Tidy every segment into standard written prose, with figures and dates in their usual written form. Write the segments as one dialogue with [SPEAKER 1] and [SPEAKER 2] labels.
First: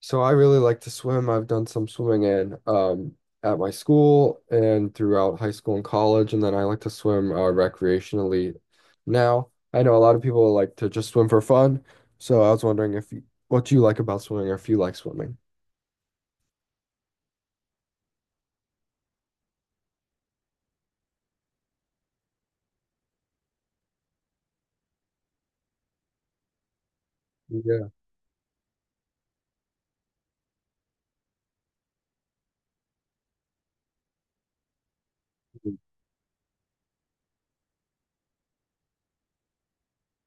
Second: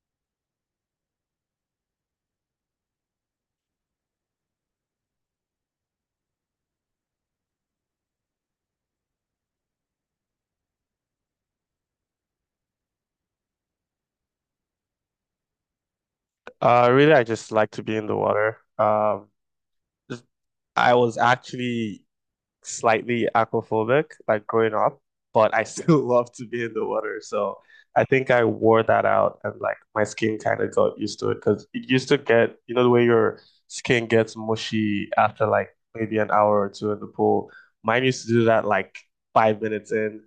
[SPEAKER 1] So I really like to swim. I've done some swimming in at my school and throughout high school and college, and then I like to swim recreationally now. I know a lot of people like to just swim for fun, so I was wondering if you, what you like about swimming or if you like swimming.
[SPEAKER 2] Really, I just like to be in the water. Just- I was actually slightly aquaphobic, like growing up, but I still love to be in the water. So
[SPEAKER 1] Yeah.
[SPEAKER 2] I think I wore that out, and like my skin kind of got used to it because it used to get the way your skin gets mushy after like maybe an hour or two in the pool. Mine used to do that like 5 minutes in,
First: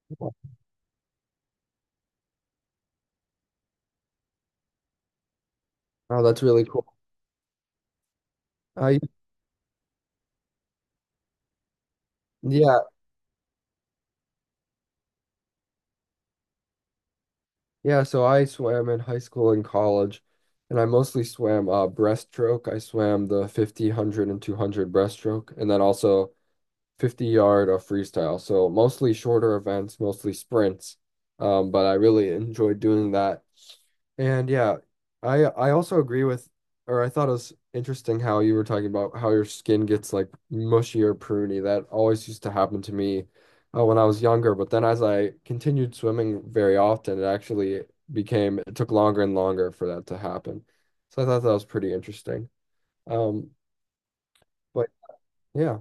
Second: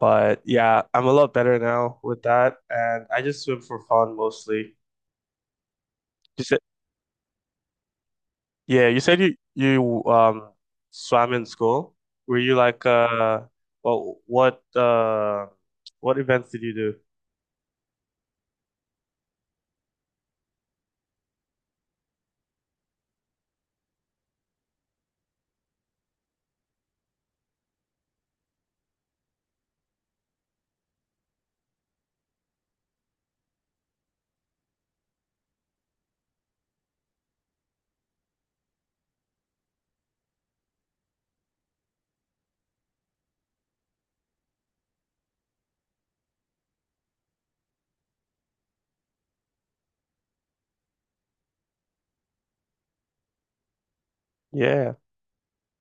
[SPEAKER 2] but yeah, I'm a lot better now with that, and I just swim for fun mostly.
[SPEAKER 1] Oh, that's really cool.
[SPEAKER 2] Yeah, you
[SPEAKER 1] I
[SPEAKER 2] said you swam in school. Were you
[SPEAKER 1] yeah,
[SPEAKER 2] like well what uh what events did you do?
[SPEAKER 1] yeah, so I swam in high school and college, and I mostly swam breaststroke. I swam the 50, one hundred, and two hundred breaststroke, and then also 50 yard of freestyle. So mostly shorter events, mostly sprints. But I really enjoyed doing that. And yeah, I also agree or I thought it was interesting how you were talking about how your skin gets like mushy or pruny. That always used to happen to me when I was younger. But then as I continued swimming very often, it actually became, it took longer and longer for that to happen. So I thought that was pretty interesting. Um, but
[SPEAKER 2] Yeah.
[SPEAKER 1] yeah,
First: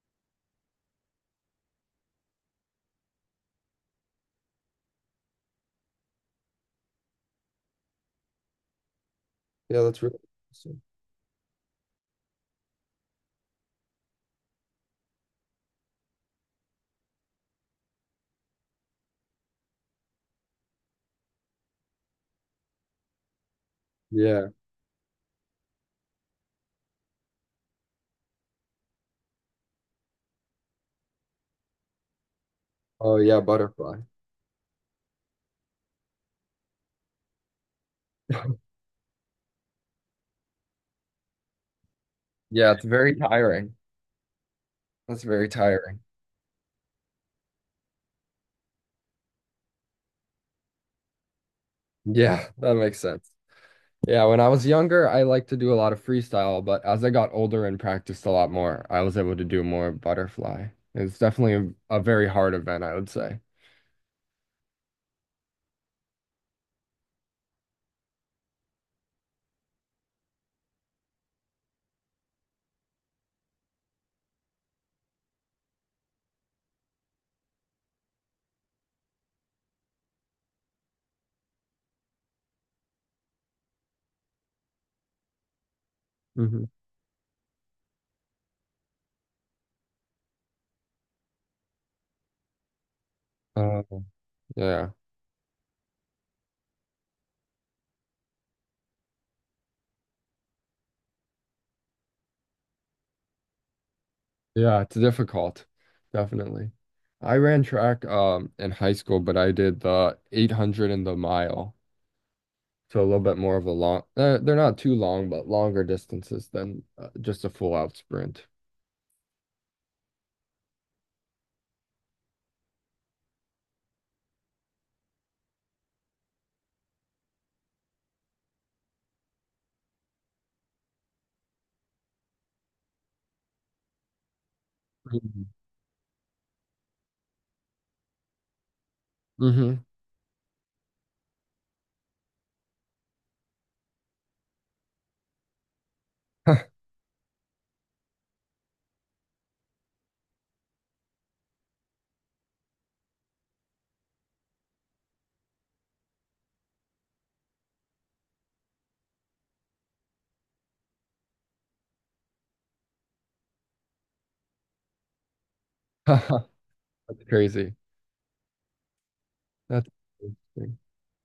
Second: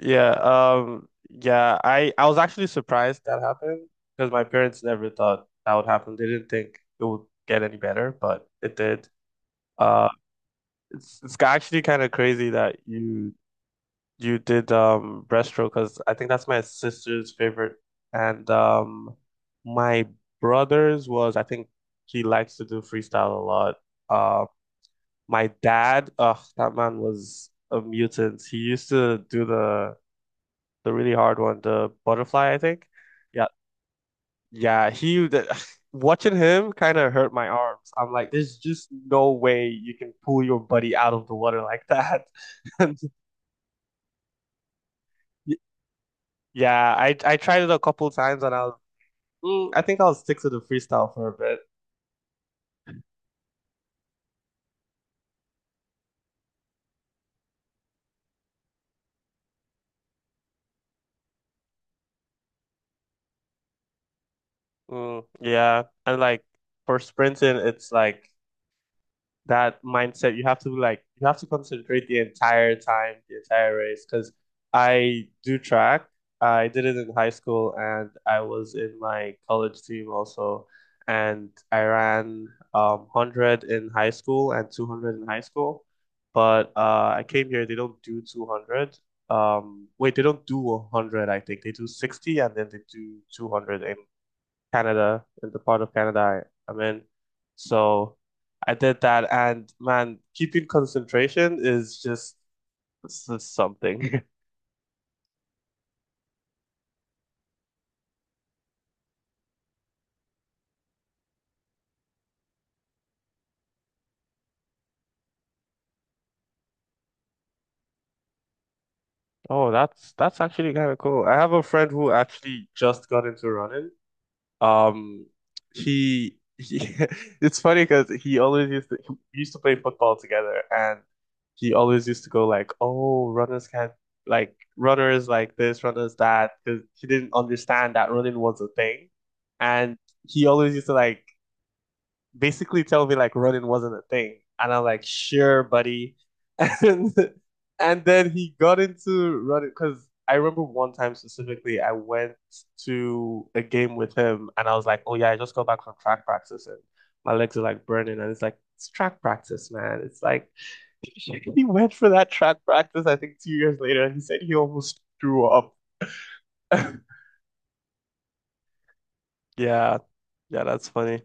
[SPEAKER 2] Yeah, yeah, I was actually surprised that happened because my parents never thought that would happen. They didn't think it would get any better, but it did.
[SPEAKER 1] yeah, that's
[SPEAKER 2] Uh
[SPEAKER 1] really interesting.
[SPEAKER 2] it's actually kind of crazy that you did breaststroke because I think that's my sister's favorite, and my brother's was, I think, he likes to do freestyle a lot. Uh,
[SPEAKER 1] Yeah.
[SPEAKER 2] my dad, oh that man was a mutant. He used to do the really hard one, the butterfly, I think.
[SPEAKER 1] Oh yeah,
[SPEAKER 2] Yeah,
[SPEAKER 1] butterfly.
[SPEAKER 2] yeah. Watching him kind of hurt my arms. I'm like, there's just no way you can pull your buddy out of the water like that.
[SPEAKER 1] Yeah, it's
[SPEAKER 2] And
[SPEAKER 1] very tiring. That's very tiring.
[SPEAKER 2] yeah, I tried it a couple times and I was, mm, I think I'll stick to the freestyle for a bit.
[SPEAKER 1] Yeah, that makes sense. Yeah, when I was younger, I liked to do a lot of freestyle, but as I got older and practiced a lot more, I was able to do more butterfly. It's definitely a very hard event, I would say.
[SPEAKER 2] Mm, yeah, and like for sprinting, it's like that mindset. You have to like you have to concentrate the entire time, the entire race. Because I do track. I did it in high school, and I was in my college team also. And I ran 100 in high school and 200 in high school.
[SPEAKER 1] hmm
[SPEAKER 2] But I came here. They don't do 200. Wait, they don't do 100. I think they do 60, and then they do 200
[SPEAKER 1] Uh,
[SPEAKER 2] in
[SPEAKER 1] yeah,
[SPEAKER 2] Canada, in the part of Canada I'm in. So I did that, and man, keeping concentration is just, it's just something.
[SPEAKER 1] yeah, it's difficult, definitely. I ran track in high school, but I did the 800 and the mile. So a little bit more of a long, they're not too long, but longer distances than just a full out sprint.
[SPEAKER 2] Oh, that's actually kind of cool. I have a friend who actually just got into running. Um, he it's funny because he always used to, he used to play football together, and he always used to go like, "Oh, runners can't, like runners like this, runners that," because he didn't understand that running was a thing,
[SPEAKER 1] Mm-hmm.
[SPEAKER 2] and he always used to like basically tell me like running wasn't a thing. And I'm like, sure, buddy. And and then he got into running because I remember one time specifically, I went to a game with him and I was like, oh yeah, I just got back from track practice and my legs are like burning. And it's like, it's track practice, man. It's like, he went for that track practice, I think 2 years later, and he said he almost threw up.
[SPEAKER 1] That's crazy. That's
[SPEAKER 2] Yeah. Yeah,
[SPEAKER 1] interesting.
[SPEAKER 2] that's funny.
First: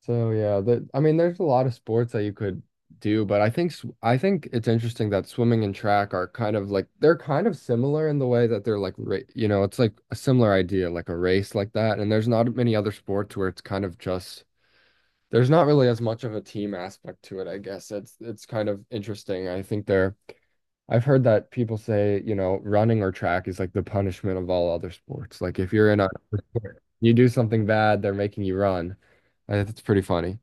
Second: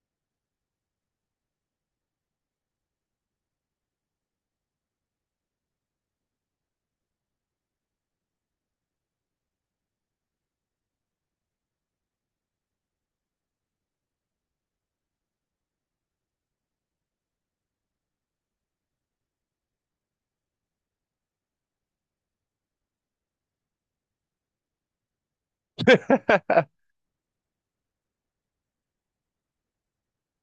[SPEAKER 1] So yeah, that I mean, there's a lot of sports that you could do, but I think I think it's interesting that swimming and track are kind of like they're kind of similar in the way that they're like it's like a similar idea, like a race like that. And there's not many other sports where it's kind of just there's not really as much of a team aspect to it, I guess. It's kind of interesting. I think they're I've heard that people say, running or track is like the punishment of all other sports. Like if you're in a you do something bad, they're making you run. I think that's pretty funny.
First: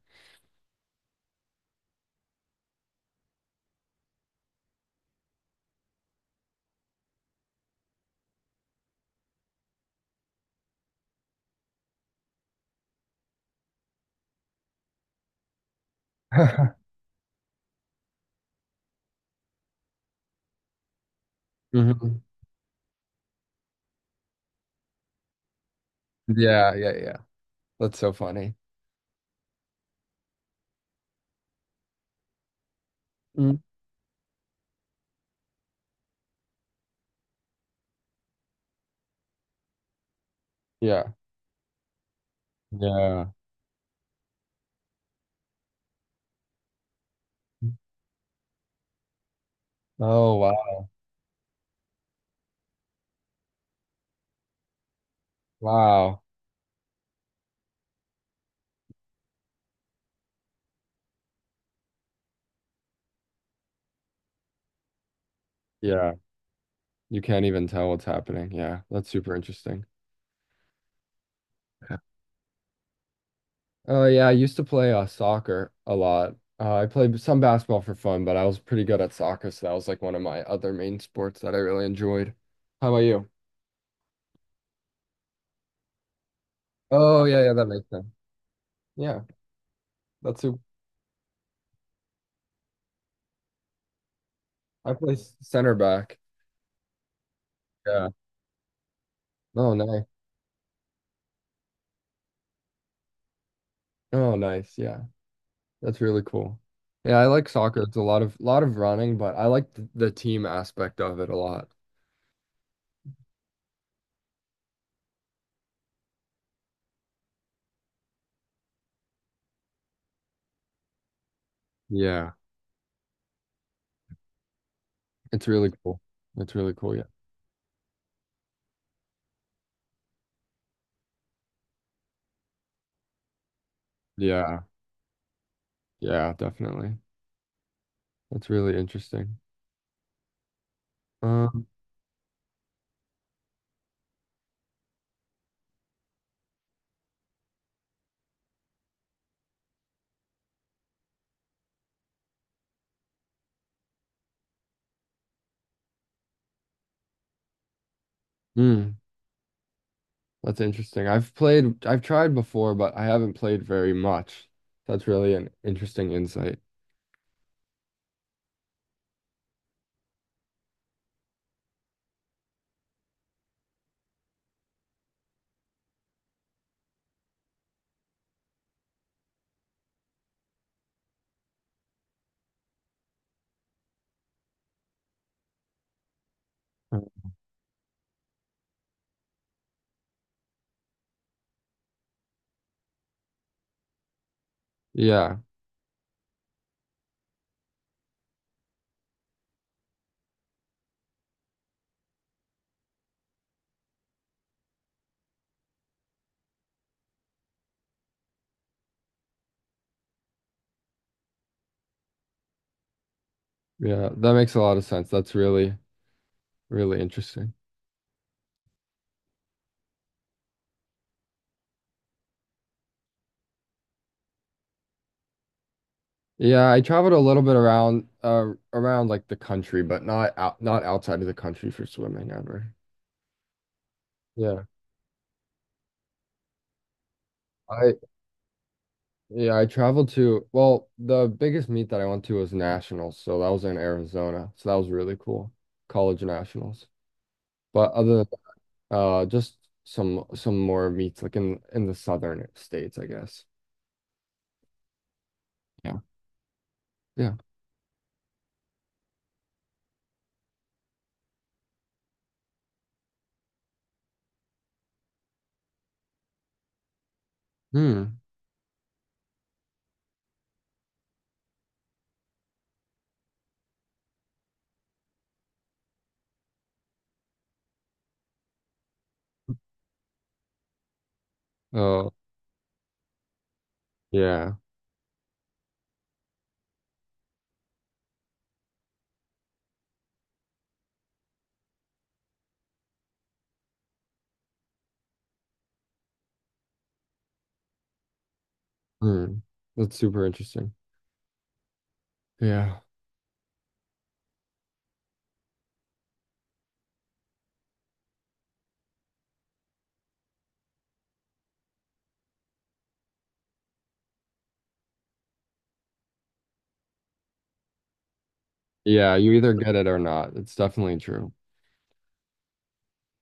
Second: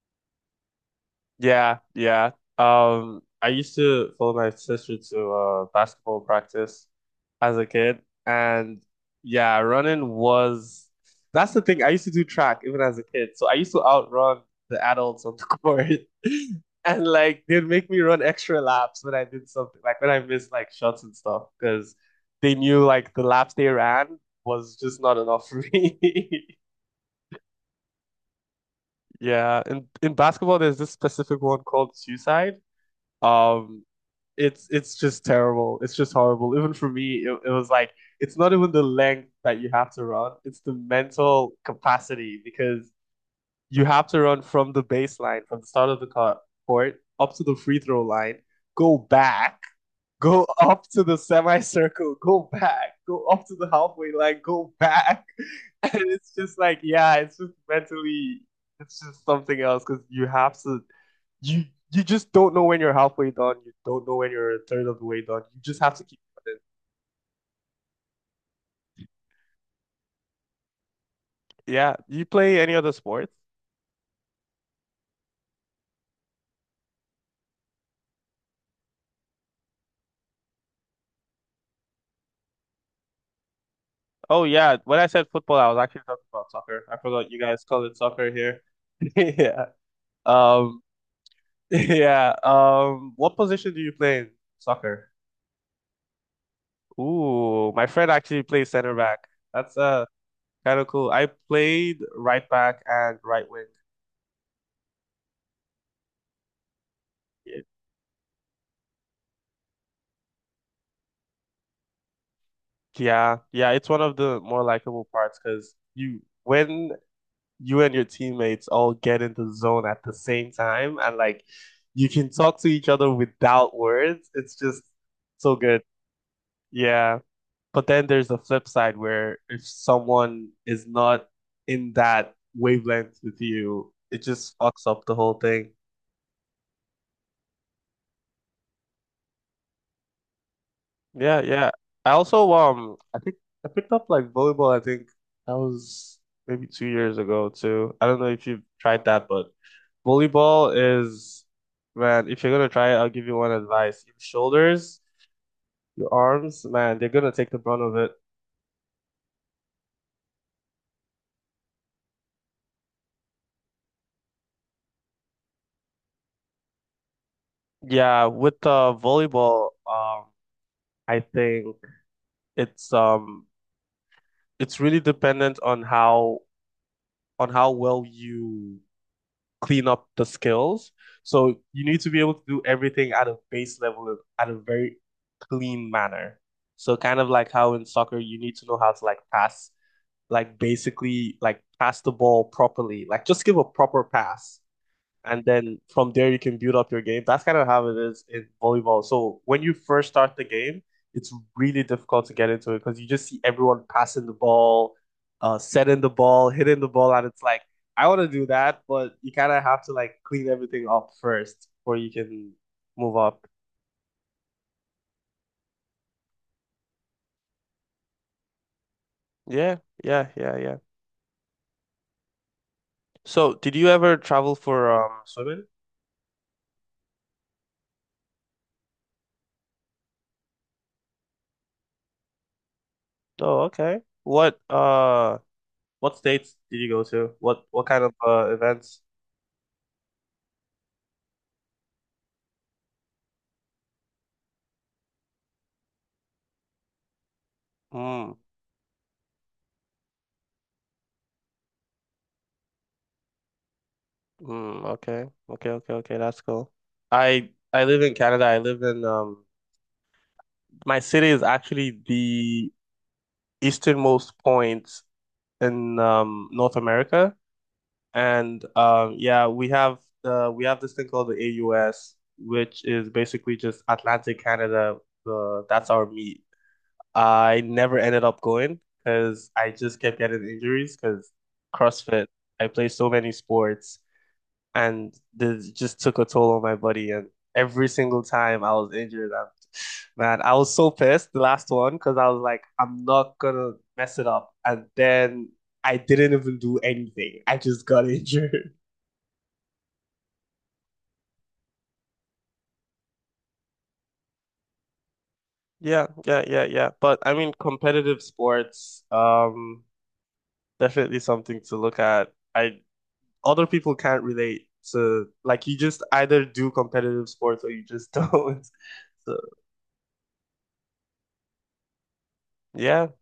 [SPEAKER 2] Yeah, yeah. I used to follow my sister to basketball practice as a kid, and yeah, running was, that's the thing. I used to do track even as a kid, so I used to outrun the adults on the court, and like they'd make me run extra laps when I did something, like when I missed like shots and stuff, because
[SPEAKER 1] hmm
[SPEAKER 2] they knew like the laps they ran was just not enough for me.
[SPEAKER 1] Yeah, yeah, yeah. That's so funny.
[SPEAKER 2] Yeah, in basketball, there's this specific one called suicide.
[SPEAKER 1] Mm.
[SPEAKER 2] Um, it's just terrible. It's just horrible. Even for me, it was like it's not even the length that you have to run; it's the
[SPEAKER 1] Yeah.
[SPEAKER 2] mental capacity because
[SPEAKER 1] Yeah.
[SPEAKER 2] you have to run from the baseline, from the start of the court up to the free throw line, go back,
[SPEAKER 1] Oh,
[SPEAKER 2] go up
[SPEAKER 1] wow.
[SPEAKER 2] to the semicircle, go back, go up to the halfway line, go back. And
[SPEAKER 1] Wow.
[SPEAKER 2] it's just like, yeah, it's just mentally, it's just something else because you have to, you you just don't know when you're halfway done. You don't know when you're a third of the way done. You just have to
[SPEAKER 1] Yeah.
[SPEAKER 2] keep running.
[SPEAKER 1] You can't even tell what's happening. Yeah. That's super interesting.
[SPEAKER 2] Yeah. You play any other sports?
[SPEAKER 1] Oh yeah, I used to play soccer a lot. I played some basketball for fun, but I was pretty good at soccer, so that was like one of my other main sports that I really enjoyed. How about you?
[SPEAKER 2] Oh yeah. When I said football, I was actually talking about soccer. I
[SPEAKER 1] Oh
[SPEAKER 2] forgot you
[SPEAKER 1] yeah, yeah,
[SPEAKER 2] guys
[SPEAKER 1] that
[SPEAKER 2] call
[SPEAKER 1] makes
[SPEAKER 2] it
[SPEAKER 1] sense.
[SPEAKER 2] soccer here.
[SPEAKER 1] Yeah,
[SPEAKER 2] Yeah.
[SPEAKER 1] that's who
[SPEAKER 2] Um, yeah. What position do you play in
[SPEAKER 1] I
[SPEAKER 2] soccer?
[SPEAKER 1] play center back.
[SPEAKER 2] Ooh, my
[SPEAKER 1] Yeah.
[SPEAKER 2] friend actually plays center back.
[SPEAKER 1] Oh
[SPEAKER 2] That's
[SPEAKER 1] nice.
[SPEAKER 2] kind of cool. I played right back and right wing.
[SPEAKER 1] Oh nice. Yeah, that's really cool. Yeah, I like
[SPEAKER 2] It-
[SPEAKER 1] soccer. It's a lot of running, but I like the team aspect of it a lot.
[SPEAKER 2] Yeah, yeah, it's one of the more likable parts because you when you and your teammates all get into the zone at the same time and like you can
[SPEAKER 1] Yeah,
[SPEAKER 2] talk to each other without words, it's just
[SPEAKER 1] it's
[SPEAKER 2] so
[SPEAKER 1] really
[SPEAKER 2] good.
[SPEAKER 1] cool. It's really cool. Yeah.
[SPEAKER 2] Yeah. But then there's the flip side where if someone is not in that wavelength with you, it just
[SPEAKER 1] Yeah.
[SPEAKER 2] fucks up the whole thing.
[SPEAKER 1] Yeah, definitely. That's really interesting.
[SPEAKER 2] Yeah,
[SPEAKER 1] Um,
[SPEAKER 2] yeah. I also I think I picked up like volleyball, I think that was maybe 2 years ago too. I don't know if you've tried that, but volleyball is, man, if you're gonna try it, I'll give you one advice. Your shoulders, your arms, man, they're gonna take the brunt of it.
[SPEAKER 1] mm, That's interesting. I've played, I've tried before, but I haven't played very much. That's really an interesting insight.
[SPEAKER 2] Yeah, with volleyball, I think it's it's really dependent on how well you clean up the skills. So you need to be able to do everything at a base level of, at a very clean manner. So
[SPEAKER 1] Mm.
[SPEAKER 2] kind of like how in soccer you need to know how to like pass, like basically like pass the ball properly, like just give a proper pass
[SPEAKER 1] Yeah,
[SPEAKER 2] and then from there you can build up your game. That's kind of how it is in volleyball. So when you first start the game, it's really difficult to get into it because you just see everyone passing the ball, setting the ball, hitting the ball, and it's like I want to do that, but you kind of have to like clean everything up first before you can move up.
[SPEAKER 1] yeah, that makes a lot of sense. That's really, really interesting.
[SPEAKER 2] Yeah, yeah, yeah, yeah. So did you ever travel for swimming?
[SPEAKER 1] Yeah, I traveled a little bit around, around like the country, but not out, not outside of the country for swimming ever.
[SPEAKER 2] Oh, okay.
[SPEAKER 1] Yeah.
[SPEAKER 2] What states did you go to? What
[SPEAKER 1] I,
[SPEAKER 2] kind of events?
[SPEAKER 1] yeah, I traveled to, well, the biggest meet that I went to was nationals, so that was in Arizona. So that was really cool. College nationals. But other Just some more meats like in the southern states, I guess.
[SPEAKER 2] Mm, okay. Okay, okay,
[SPEAKER 1] Yeah.
[SPEAKER 2] okay. That's cool.
[SPEAKER 1] Yeah.
[SPEAKER 2] I live in Canada. I live in my city is actually the easternmost point in North America.
[SPEAKER 1] Hmm.
[SPEAKER 2] And yeah, we have this thing called the AUS, which is basically just Atlantic Canada. The That's our meet. I never ended up going because I just kept getting injuries because
[SPEAKER 1] Oh,
[SPEAKER 2] CrossFit. I play so many sports,
[SPEAKER 1] yeah.
[SPEAKER 2] and this just took a toll on my body. And every single time I was injured, man, I was so pissed the last one because I was like, I'm not gonna mess it up. And then I didn't even do anything. I just got injured.
[SPEAKER 1] Hmm. That's super interesting. Yeah.
[SPEAKER 2] Yeah, yeah, yeah, yeah. But I mean, competitive sports, definitely something to look at. I Other people can't relate to, like, you just either do competitive sports or you just don't.
[SPEAKER 1] Yeah, you
[SPEAKER 2] So
[SPEAKER 1] either get it or not. It's definitely true.
[SPEAKER 2] yeah,